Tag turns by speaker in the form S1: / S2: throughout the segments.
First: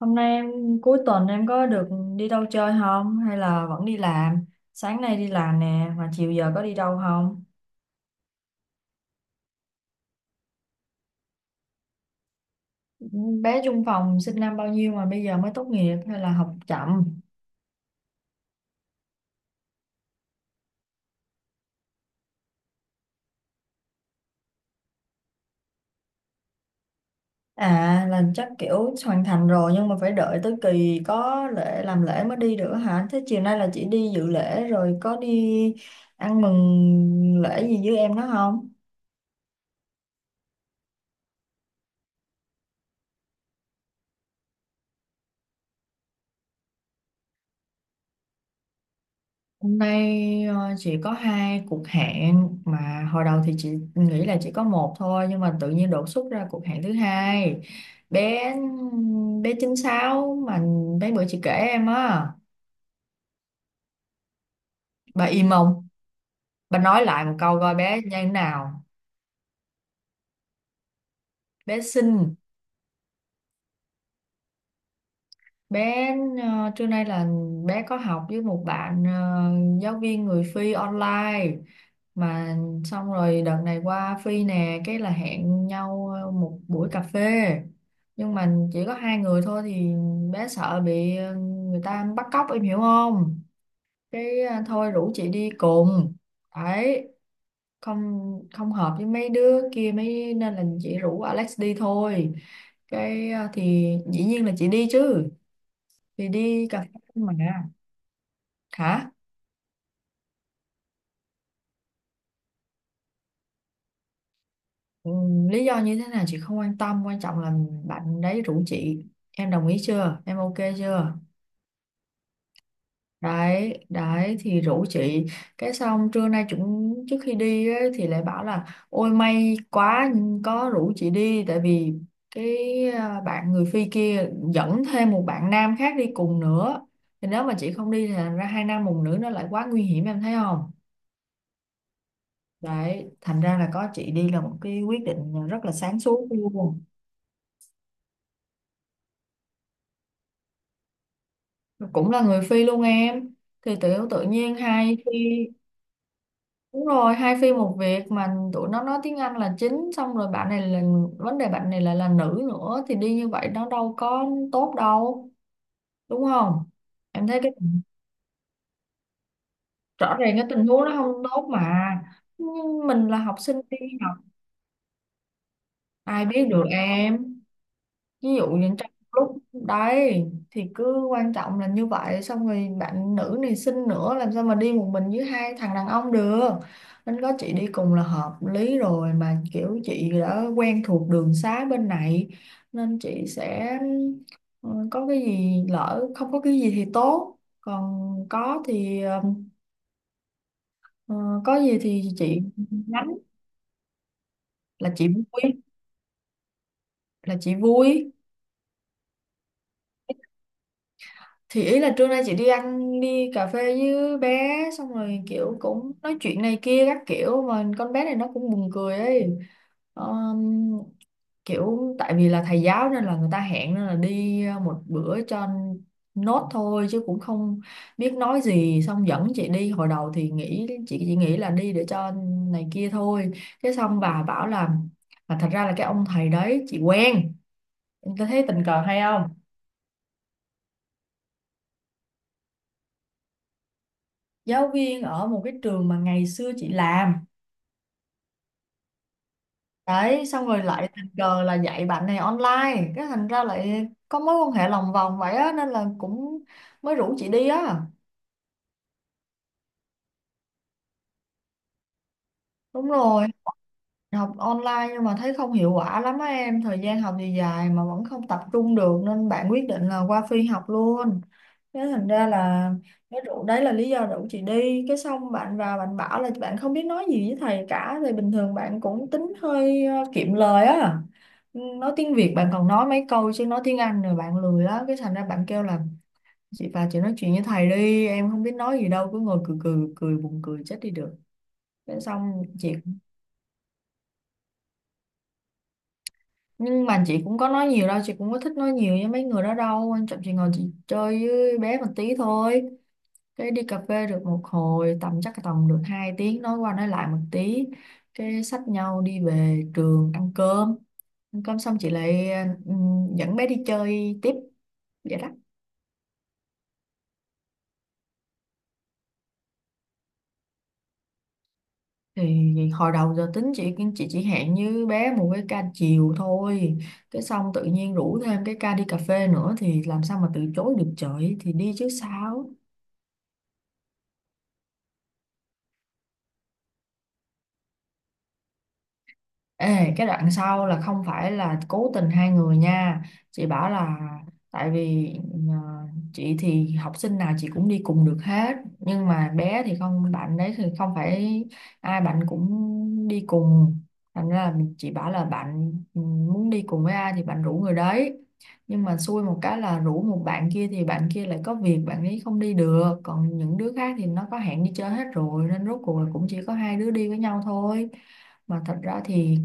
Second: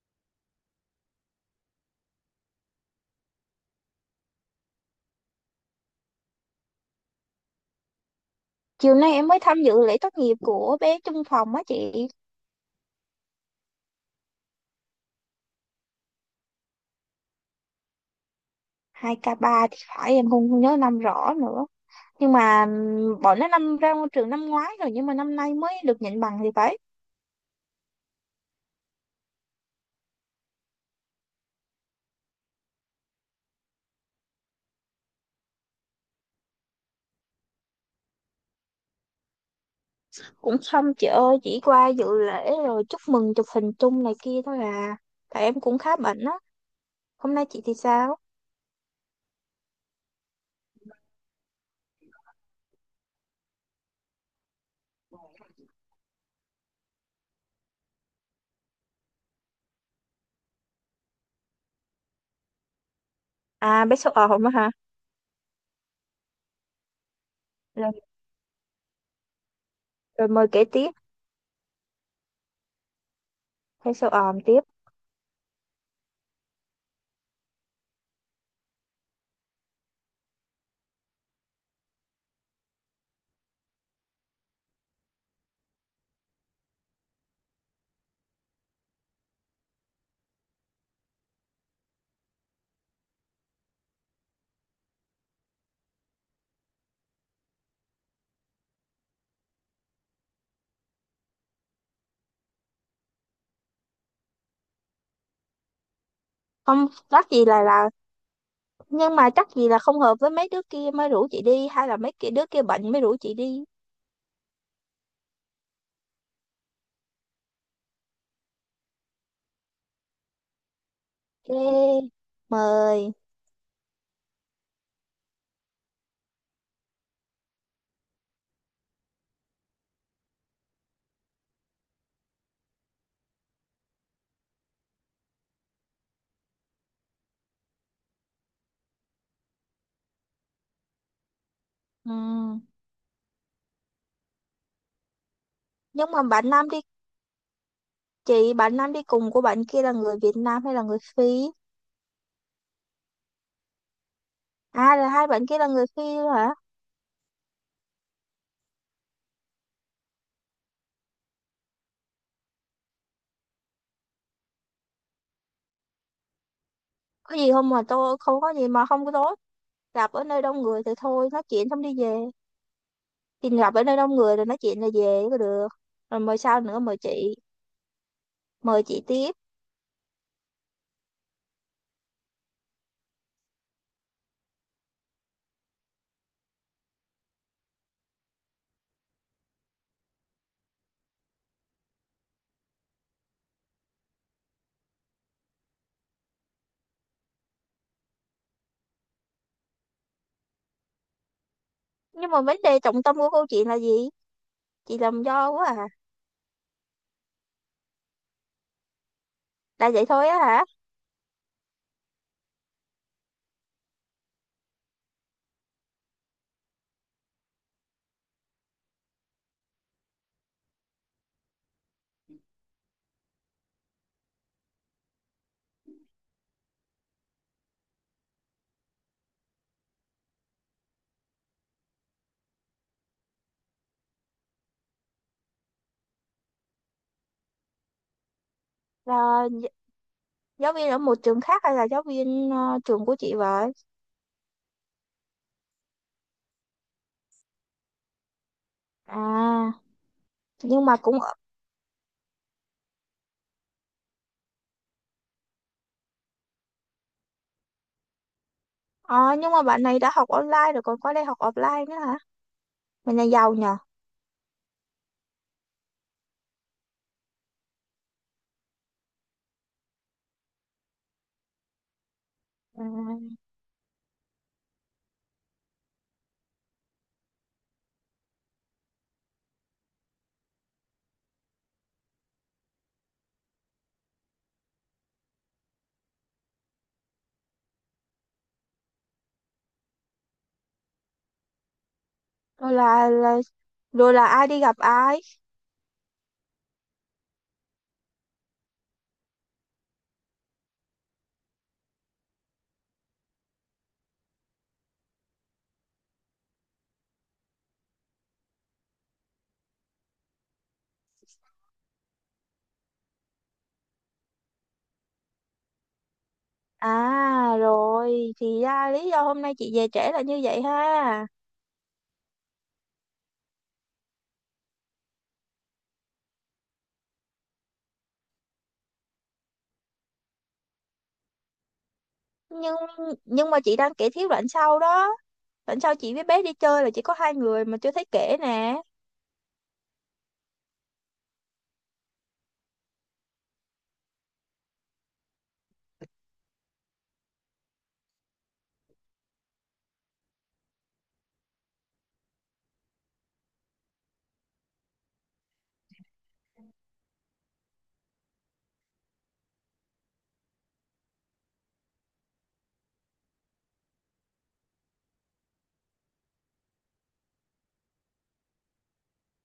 S1: Hôm nay em Cuối tuần em có được đi đâu chơi không hay là vẫn đi làm? Sáng nay đi làm nè mà chiều giờ có đi đâu không?
S2: Chiều nay em mới tham dự lễ tốt nghiệp của bé chung phòng á chị.
S1: Bé chung phòng sinh năm bao nhiêu mà bây giờ mới tốt nghiệp hay là học chậm?
S2: 2003 thì phải, em không không nhớ năm rõ nữa. Nhưng mà bọn nó năm ra ngôi trường năm ngoái rồi, nhưng mà năm nay mới được nhận bằng thì phải.
S1: À, là chắc kiểu hoàn thành rồi nhưng mà phải đợi tới kỳ có lễ làm lễ mới đi được hả? Thế chiều nay là chị đi dự lễ rồi có đi ăn mừng lễ gì với em đó không?
S2: Cũng xong chị ơi, chỉ qua dự lễ rồi chúc mừng chụp hình chung này kia thôi à. Tại em cũng khá bận á. Hôm nay chị thì sao?
S1: Hôm nay chỉ có hai cuộc hẹn, mà hồi đầu thì chị nghĩ là chỉ có một thôi, nhưng mà tự nhiên đột xuất ra cuộc hẹn thứ hai. Bé bé 96 mà, mấy bữa chị kể em á.
S2: À, bé sâu ồm á hả?
S1: Bà im không? Bà nói lại một câu coi
S2: Rồi,
S1: bé như thế nào.
S2: rồi mời kể tiếp.
S1: Bé xinh.
S2: Bé sâu ồm tiếp.
S1: bé Trưa nay là bé có học với một bạn, giáo viên người Phi online, mà xong rồi đợt này qua Phi nè, cái là hẹn nhau một buổi cà phê. Nhưng mà chỉ có hai người thôi thì bé sợ bị, người ta bắt cóc, em hiểu không? Cái, thôi rủ chị đi cùng đấy. Không không hợp với mấy đứa kia mấy nên là chị rủ Alex đi thôi. Cái, thì dĩ nhiên là chị đi chứ, thì đi cà
S2: Không
S1: phê
S2: chắc
S1: mà.
S2: gì là.
S1: Hả?
S2: Nhưng mà chắc gì là không hợp với mấy đứa kia mới rủ chị đi, hay là mấy kia đứa kia bệnh mới rủ chị đi?
S1: Ừ, lý do như thế nào chị không quan tâm, quan trọng là bạn đấy rủ chị. Em đồng ý chưa, em ok chưa?
S2: Ê, mời.
S1: Đấy đấy, thì rủ chị. Cái xong trưa nay chúng trước khi đi ấy, thì lại bảo là ôi may quá có rủ chị đi, tại vì cái, à, bạn người Phi kia dẫn thêm một bạn nam khác đi cùng nữa. Thì nếu mà chị không đi thì thành ra hai nam một nữ, nó lại quá nguy hiểm, em thấy không?
S2: Ừ.
S1: Đấy, thành ra là có chị đi là một cái quyết định rất là sáng
S2: Nhưng mà
S1: suốt
S2: bạn Nam
S1: luôn.
S2: đi, chị bạn Nam đi cùng của bạn kia là người Việt Nam hay là người Phi?
S1: Cũng là người Phi luôn em. Thì tự tự nhiên hai
S2: À là
S1: Phi,
S2: hai bạn kia là người Phi luôn hả?
S1: đúng rồi, hai Phi một việc, mà tụi nó nói tiếng Anh là chính, xong rồi bạn này là, vấn đề bạn này là nữ nữa, thì đi như vậy nó đâu có tốt đâu, đúng không? Em
S2: Có
S1: thấy cái,
S2: gì không mà tôi không có gì mà không có tốt. Gặp
S1: rõ
S2: ở
S1: ràng
S2: nơi
S1: cái
S2: đông
S1: tình
S2: người
S1: huống nó
S2: thì
S1: không
S2: thôi nói
S1: tốt
S2: chuyện
S1: mà.
S2: xong đi về.
S1: Nhưng mình là học
S2: Thì
S1: sinh
S2: gặp
S1: đi
S2: ở nơi đông
S1: học,
S2: người rồi nói chuyện là về có được. Rồi
S1: ai
S2: mời
S1: biết
S2: sao
S1: được
S2: nữa
S1: em. Ví dụ như
S2: mời
S1: trong
S2: chị tiếp.
S1: lúc đấy, thì cứ quan trọng là như vậy, xong rồi bạn nữ này xinh nữa, làm sao mà đi một mình với hai thằng đàn ông được, nên có chị đi cùng là hợp lý rồi mà, kiểu chị đã quen thuộc đường xá bên này nên chị sẽ, ừ, có cái gì lỡ, không có cái gì thì tốt, còn có thì ờ, có gì thì
S2: Nhưng
S1: chị
S2: mà vấn đề trọng
S1: nhắn,
S2: tâm của câu chuyện là gì?
S1: là
S2: Chị
S1: chị
S2: làm
S1: vui,
S2: do quá à.
S1: là chị vui.
S2: Là vậy thôi á hả?
S1: Thì ý là trưa nay chị đi ăn đi cà phê với bé, xong rồi kiểu cũng nói chuyện này kia các kiểu, mà con bé này nó cũng buồn cười ấy. Ờm, Kiểu tại vì là thầy giáo nên là người ta hẹn, nên là đi một bữa cho nốt thôi chứ cũng không biết nói gì, xong dẫn chị đi. Hồi đầu thì nghĩ chị chỉ nghĩ là đi để cho này kia thôi. Cái xong bà bảo là, mà thật ra là cái ông thầy đấy chị quen, em thấy tình cờ hay không?
S2: Là gi- giáo viên ở một trường khác hay là giáo viên trường của chị vậy?
S1: Giáo viên ở một cái trường mà ngày xưa chị làm
S2: À
S1: đấy, xong rồi
S2: nhưng
S1: lại
S2: mà
S1: tình
S2: cũng
S1: cờ là dạy bạn này online, cái thành ra lại có mối quan hệ lòng vòng vậy á, nên là cũng mới rủ chị đi á.
S2: ờ nhưng mà bạn này đã học online rồi còn qua đây học offline nữa hả?
S1: Đúng
S2: Mình là
S1: rồi.
S2: giàu nhờ.
S1: Học online nhưng mà thấy không hiệu quả lắm á em, thời gian học thì dài mà vẫn không tập trung được, nên bạn quyết định là qua Phi học luôn. Thế thành ra là
S2: À,
S1: cái rủ đấy là lý do rủ chị đi. Cái xong bạn vào bạn bảo là bạn không biết nói gì với thầy cả, thì bình thường bạn cũng tính hơi kiệm lời á. Ừ, nói tiếng Việt bạn còn nói mấy câu, chứ nói tiếng Anh rồi bạn lười á, cái thành ra bạn kêu là chị vào chị nói chuyện với thầy đi, em không biết nói gì đâu, cứ ngồi cười cười cười, buồn cười chết đi được. Thế xong
S2: rồi
S1: chị,
S2: là ai đi gặp ai.
S1: nhưng mà chị cũng có nói nhiều đâu, chị cũng có thích nói nhiều với mấy người đó đâu, quan trọng chị ngồi chị chơi với bé một tí thôi. Cái đi cà phê được một hồi, tầm chắc tầm được 2 tiếng nói qua nói lại một tí, cái xách nhau đi về trường ăn cơm. Ăn cơm xong chị lại dẫn bé đi chơi tiếp, vậy đó.
S2: À rồi thì ra lý do hôm nay chị về trễ là như vậy ha.
S1: Thì hồi đầu giờ tính chị chỉ hẹn như bé một cái ca chiều thôi, cái xong tự nhiên rủ thêm cái ca đi cà phê nữa, thì làm sao mà từ chối được trời, thì đi chứ sao.
S2: Nhưng nhưng mà chị đang kể thiếu đoạn sau đó. Đoạn sau chị với bé đi chơi là chỉ có hai người mà chưa thấy kể nè.
S1: Ê, cái đoạn sau là không phải là cố tình hai người nha. Chị bảo là, tại vì ờ, chị thì học sinh nào chị cũng đi cùng được hết, nhưng mà bé thì không, bạn đấy thì không phải ai bạn cũng đi cùng. Thành ra là chị bảo là bạn, muốn đi cùng với ai thì bạn rủ người đấy. Nhưng mà xui một cái là rủ một bạn kia thì bạn kia lại có việc, bạn ấy không đi được, còn những đứa khác thì nó có hẹn đi chơi hết rồi, nên rốt cuộc là cũng chỉ có hai đứa đi với nhau thôi. Mà thật ra thì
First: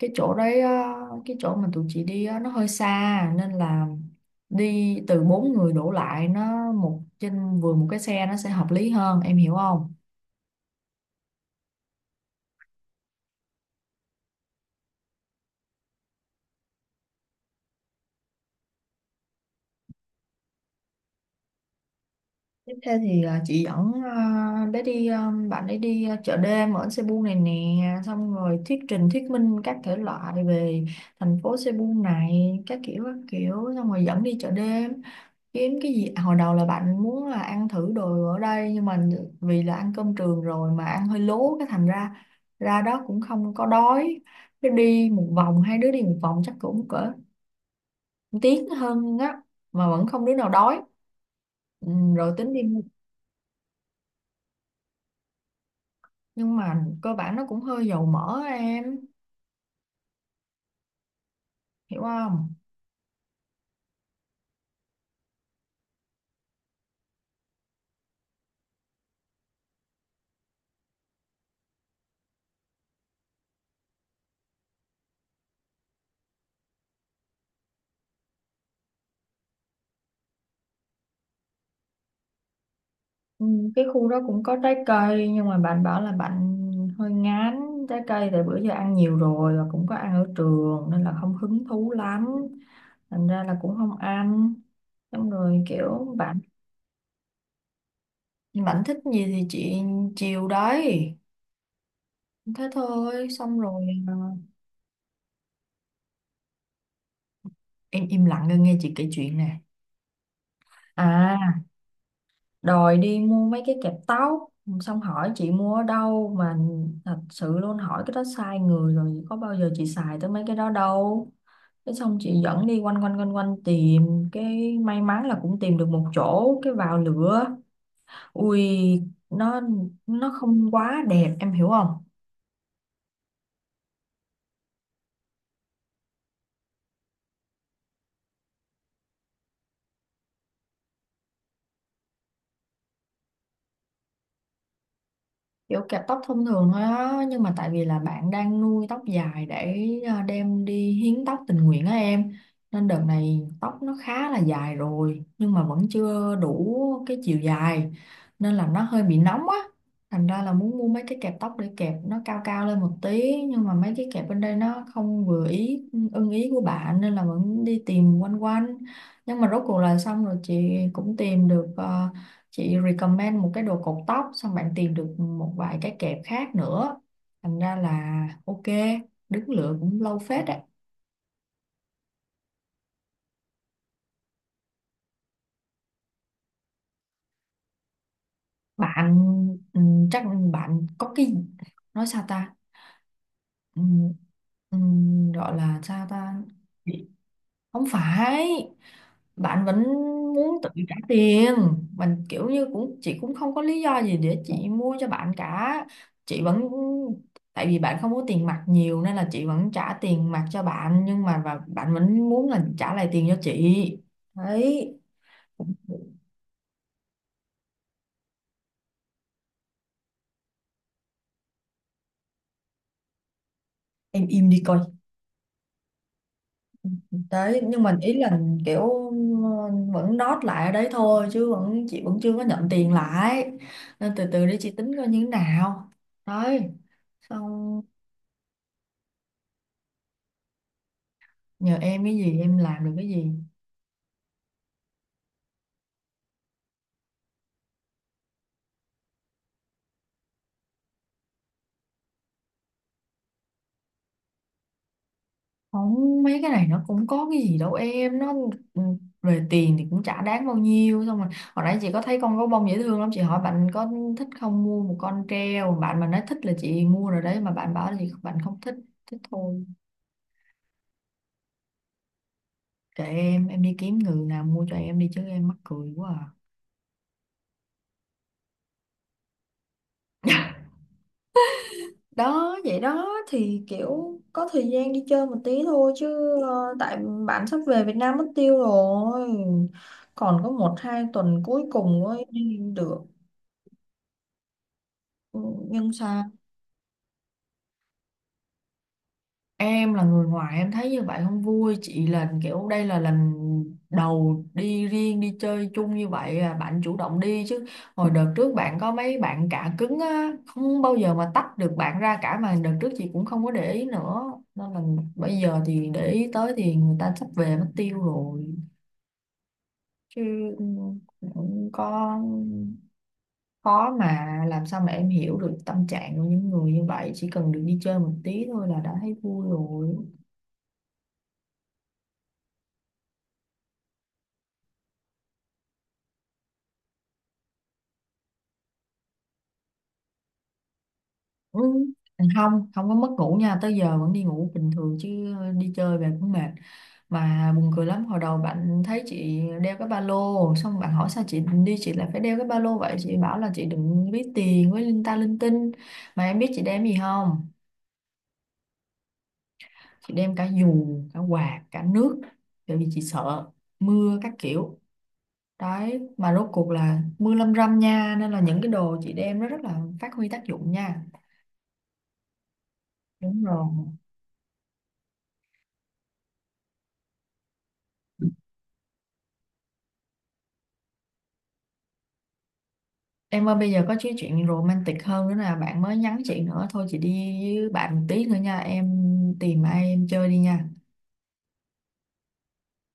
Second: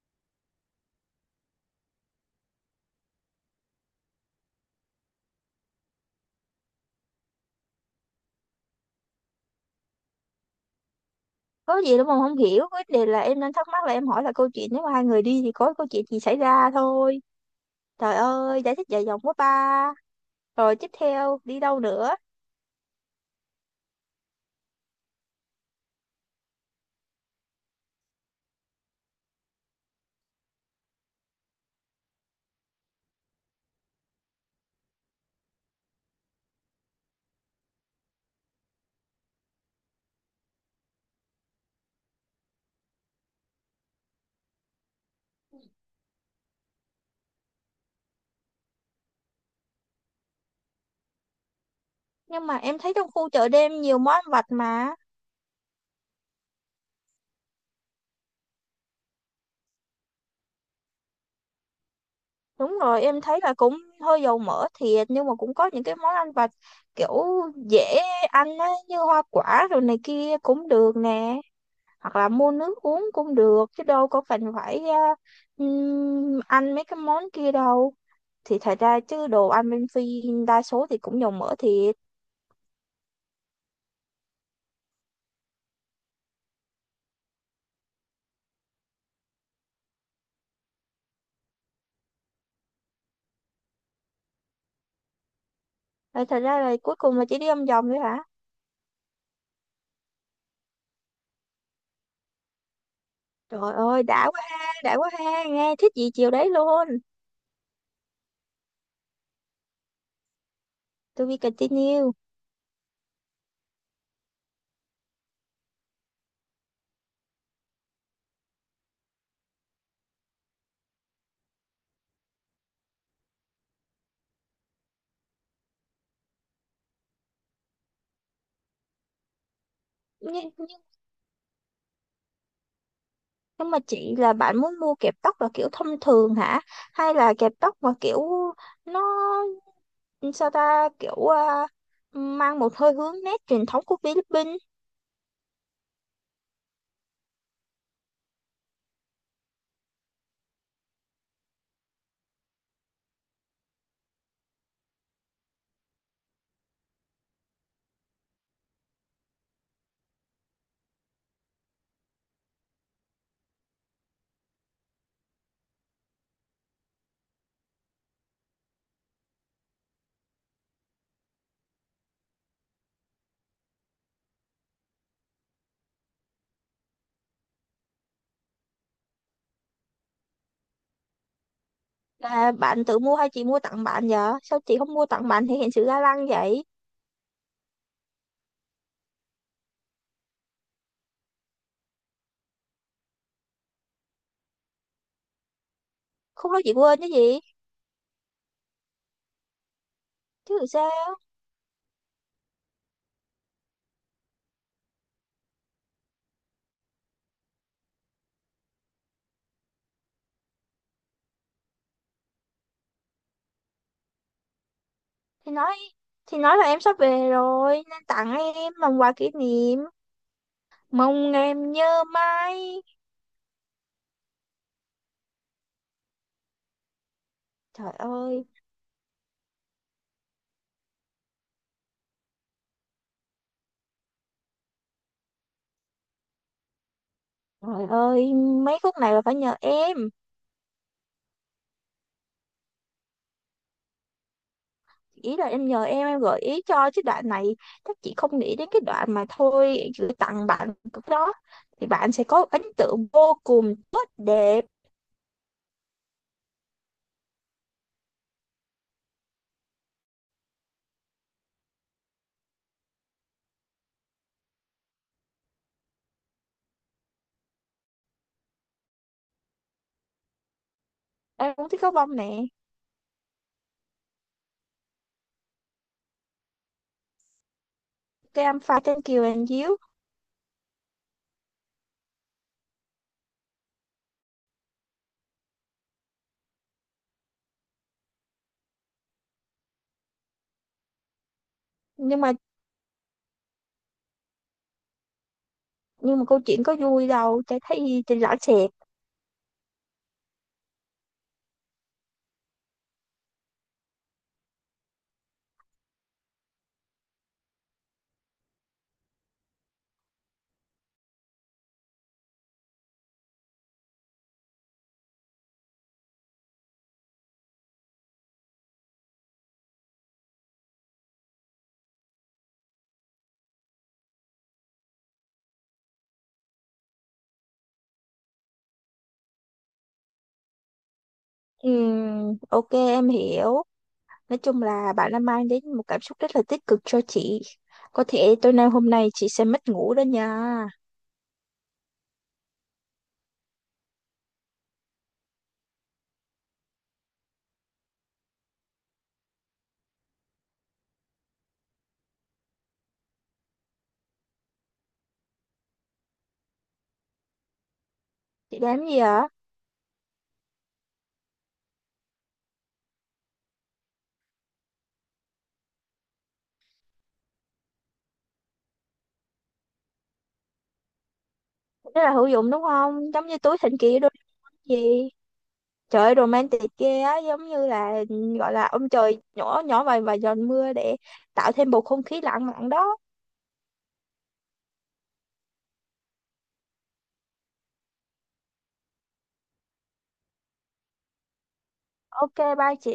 S1: cái chỗ đấy á, cái chỗ mà tụi chị đi á, nó hơi xa, nên là đi từ bốn người đổ lại, nó một trên vừa một cái xe nó sẽ hợp lý hơn, em hiểu không?
S2: Có gì đâu mà không hiểu, vấn đề là em đang thắc mắc là em hỏi là câu chuyện nếu mà hai người đi thì có câu chuyện gì xảy ra thôi. Trời ơi, giải thích dài dòng quá ba. Rồi tiếp theo đi đâu nữa?
S1: Tiếp theo thì à, chị dẫn, à, bé đi, à, bạn ấy đi, à, chợ đêm ở Cebu này nè, xong rồi thuyết trình thuyết minh các thể loại về thành phố Cebu này các kiểu các kiểu, xong rồi dẫn đi chợ đêm kiếm cái gì. À, hồi đầu là bạn muốn là ăn thử đồ ở đây, nhưng mà vì là ăn cơm trường rồi mà ăn hơi lố, cái thành ra ra đó cũng không có đói. Cái đi một vòng, hai đứa đi một vòng chắc cũng cỡ 1 tiếng hơn á, mà vẫn không đứa nào đói. Ừ, rồi
S2: Nhưng
S1: tính
S2: mà
S1: đi
S2: em
S1: mua.
S2: thấy trong khu chợ đêm nhiều món ăn vặt mà.
S1: Nhưng mà cơ bản nó cũng hơi dầu mỡ, em hiểu không?
S2: Đúng rồi, em thấy là cũng hơi dầu mỡ thiệt, nhưng mà cũng có những cái món ăn vặt kiểu dễ ăn á, như hoa quả rồi này kia cũng được nè. Hoặc là mua nước uống cũng được chứ đâu có cần phải ăn mấy cái món kia đâu. Thì thật ra chứ đồ ăn bên Phi đa số thì cũng dầu mỡ thiệt.
S1: Ừ, cái khu đó cũng có trái cây, nhưng mà bạn bảo là bạn hơi ngán trái cây, tại bữa giờ ăn nhiều rồi, và cũng có ăn ở trường nên là không hứng thú lắm, thành ra là cũng không ăn. Xong rồi kiểu
S2: Ờ, thật
S1: bạn
S2: ra là cuối cùng là chỉ đi ăn vòng thôi hả?
S1: bạn thích gì thì chị chiều đấy, thế thôi. Xong
S2: Trời
S1: rồi
S2: ơi, đã quá ha, nghe thích gì chiều đấy luôn.
S1: em im lặng nghe nghe chị kể chuyện nè,
S2: To be
S1: à,
S2: continue.
S1: đòi đi mua mấy cái kẹp tóc, xong hỏi chị mua ở đâu. Mà thật sự luôn, hỏi cái đó sai người rồi, có bao giờ chị xài tới mấy cái đó đâu. Thế xong chị dẫn đi quanh quanh quanh quanh tìm cái, may mắn là cũng tìm được một chỗ, cái vào lửa. Ui, nó nó
S2: Nhưng, nhưng,
S1: không quá đẹp, em hiểu không?
S2: nhưng mà chị là bạn muốn mua kẹp tóc là kiểu thông thường hả? Hay là kẹp tóc mà kiểu nó, sao ta, kiểu mang một hơi hướng nét truyền thống của Philippines?
S1: Kiểu kẹp tóc thông thường thôi á, nhưng mà tại vì là bạn đang nuôi tóc dài để, à, đem đi hiến tóc tình nguyện á em, nên đợt này tóc nó khá là dài rồi nhưng mà vẫn chưa đủ cái chiều dài, nên là nó hơi bị nóng á, thành ra là muốn mua mấy cái kẹp tóc để kẹp nó cao cao lên một tí, nhưng mà mấy cái kẹp bên đây nó không vừa ý, ưng ý của bạn, nên là vẫn đi tìm quanh quanh. Nhưng mà rốt cuộc là xong rồi chị cũng tìm được, chị recommend một cái đồ cột tóc, xong bạn tìm được một vài cái kẹp khác nữa, thành ra là ok. Đứng lựa cũng lâu phết đấy.
S2: Là bạn tự mua hay chị mua tặng bạn vậy? Sao chị không mua tặng bạn thể hiện sự ga lăng vậy?
S1: Bạn, ừ, chắc bạn có cái, nói sao ta. Ừ, ừ, gọi là sao ta.
S2: Không nói chị quên chứ gì?
S1: Không phải, bạn vẫn
S2: Chứ
S1: muốn
S2: làm
S1: tự trả
S2: sao?
S1: tiền. Mình kiểu như cũng, chị cũng không có lý do gì để chị mua cho bạn cả. Chị vẫn, tại vì bạn không có tiền mặt nhiều nên là chị vẫn trả tiền mặt cho bạn, nhưng mà, và bạn vẫn muốn là trả lại tiền cho chị đấy.
S2: Thì nói thì nói là em sắp về rồi nên tặng em làm quà kỷ niệm, mong em nhớ mãi.
S1: Em im đi coi. Đấy, nhưng
S2: Trời
S1: mà ý là
S2: ơi,
S1: kiểu vẫn đót lại ở đấy thôi, chứ vẫn, chị vẫn chưa có nhận tiền lại, nên từ từ để chị tính coi như thế nào đấy, xong.
S2: trời ơi, mấy khúc này là phải nhờ em.
S1: Nhờ em cái gì, em làm được cái gì?
S2: Ý là em nhờ em gợi ý cho chứ đoạn này các chị không nghĩ đến cái đoạn mà thôi gửi tặng bạn cũng đó. Thì bạn sẽ có ấn tượng vô cùng tốt đẹp.
S1: Không, mấy cái này nó cũng có cái gì đâu em, nó, ừ, về tiền thì cũng chả đáng bao nhiêu. Xong rồi hồi nãy chị có thấy con gấu bông dễ thương lắm, chị hỏi bạn có thích không, mua một con treo, bạn mà nói thích là chị mua rồi đấy, mà bạn bảo là, chị, bạn không thích, thích thôi.
S2: Em cũng thích gấu bông nè.
S1: Kệ em đi kiếm người nào mua cho em đi chứ, em mắc cười quá à.
S2: Cái em pha trên kiều anh díu.
S1: Đó, vậy đó thì kiểu có thời gian đi chơi một tí thôi chứ, tại bạn sắp về Việt Nam mất tiêu rồi, còn có một hai tuần cuối cùng
S2: Nhưng
S1: mới
S2: mà
S1: đi được. Ừ, nhưng
S2: nhưng
S1: sao.
S2: mà câu chuyện có vui đâu, chả thấy trên rõ sệt.
S1: Em là người ngoài em thấy như vậy không vui, chị là kiểu đây là lần đầu đi riêng đi chơi chung như vậy, à, bạn chủ động đi chứ. Hồi đợt trước bạn có mấy bạn cả cứng á, không bao giờ mà tách được bạn ra cả, mà đợt trước chị cũng không có để ý nữa, nên là bây giờ thì để ý tới thì người ta sắp về mất tiêu rồi. Chứ, ừ, cũng có khó, mà làm sao mà em hiểu được tâm trạng của những người như vậy. Chỉ cần được đi chơi một tí thôi là đã thấy vui rồi.
S2: Ok em hiểu. Nói chung là bạn đã mang đến một cảm xúc rất là tích cực cho chị. Có thể tối nay hôm nay chị sẽ mất ngủ đó nha.
S1: Ừ. Không, không có mất ngủ nha, tới giờ vẫn đi ngủ bình thường chứ đi chơi về cũng mệt. Mà buồn cười lắm, hồi đầu bạn thấy chị đeo cái ba lô, xong bạn hỏi sao chị đi chị lại phải đeo cái ba lô vậy, chị bảo là chị đừng ví tiền với linh ta linh tinh. Mà em biết chị đem gì không?
S2: Chị làm gì ạ?
S1: Chị đem cả dù, cả quạt, cả nước, bởi vì chị sợ mưa các kiểu. Đấy, mà rốt cuộc là mưa lâm râm nha, nên là những cái đồ chị đem nó rất là phát huy tác dụng nha.
S2: Rất là hữu dụng đúng không, giống như
S1: Đúng
S2: túi
S1: rồi.
S2: thần kỳ đôi gì. Trời ơi, romantic ghê á, giống như là gọi là ông trời nhỏ nhỏ vài vài giọt mưa để tạo thêm bầu không khí lãng mạn đó.
S1: Em ơi bây giờ có cái chuyện romantic hơn nữa là bạn mới nhắn chị nữa, thôi chị đi với bạn một tí nữa nha, em tìm ai em chơi đi nha.
S2: Ok, bye chị.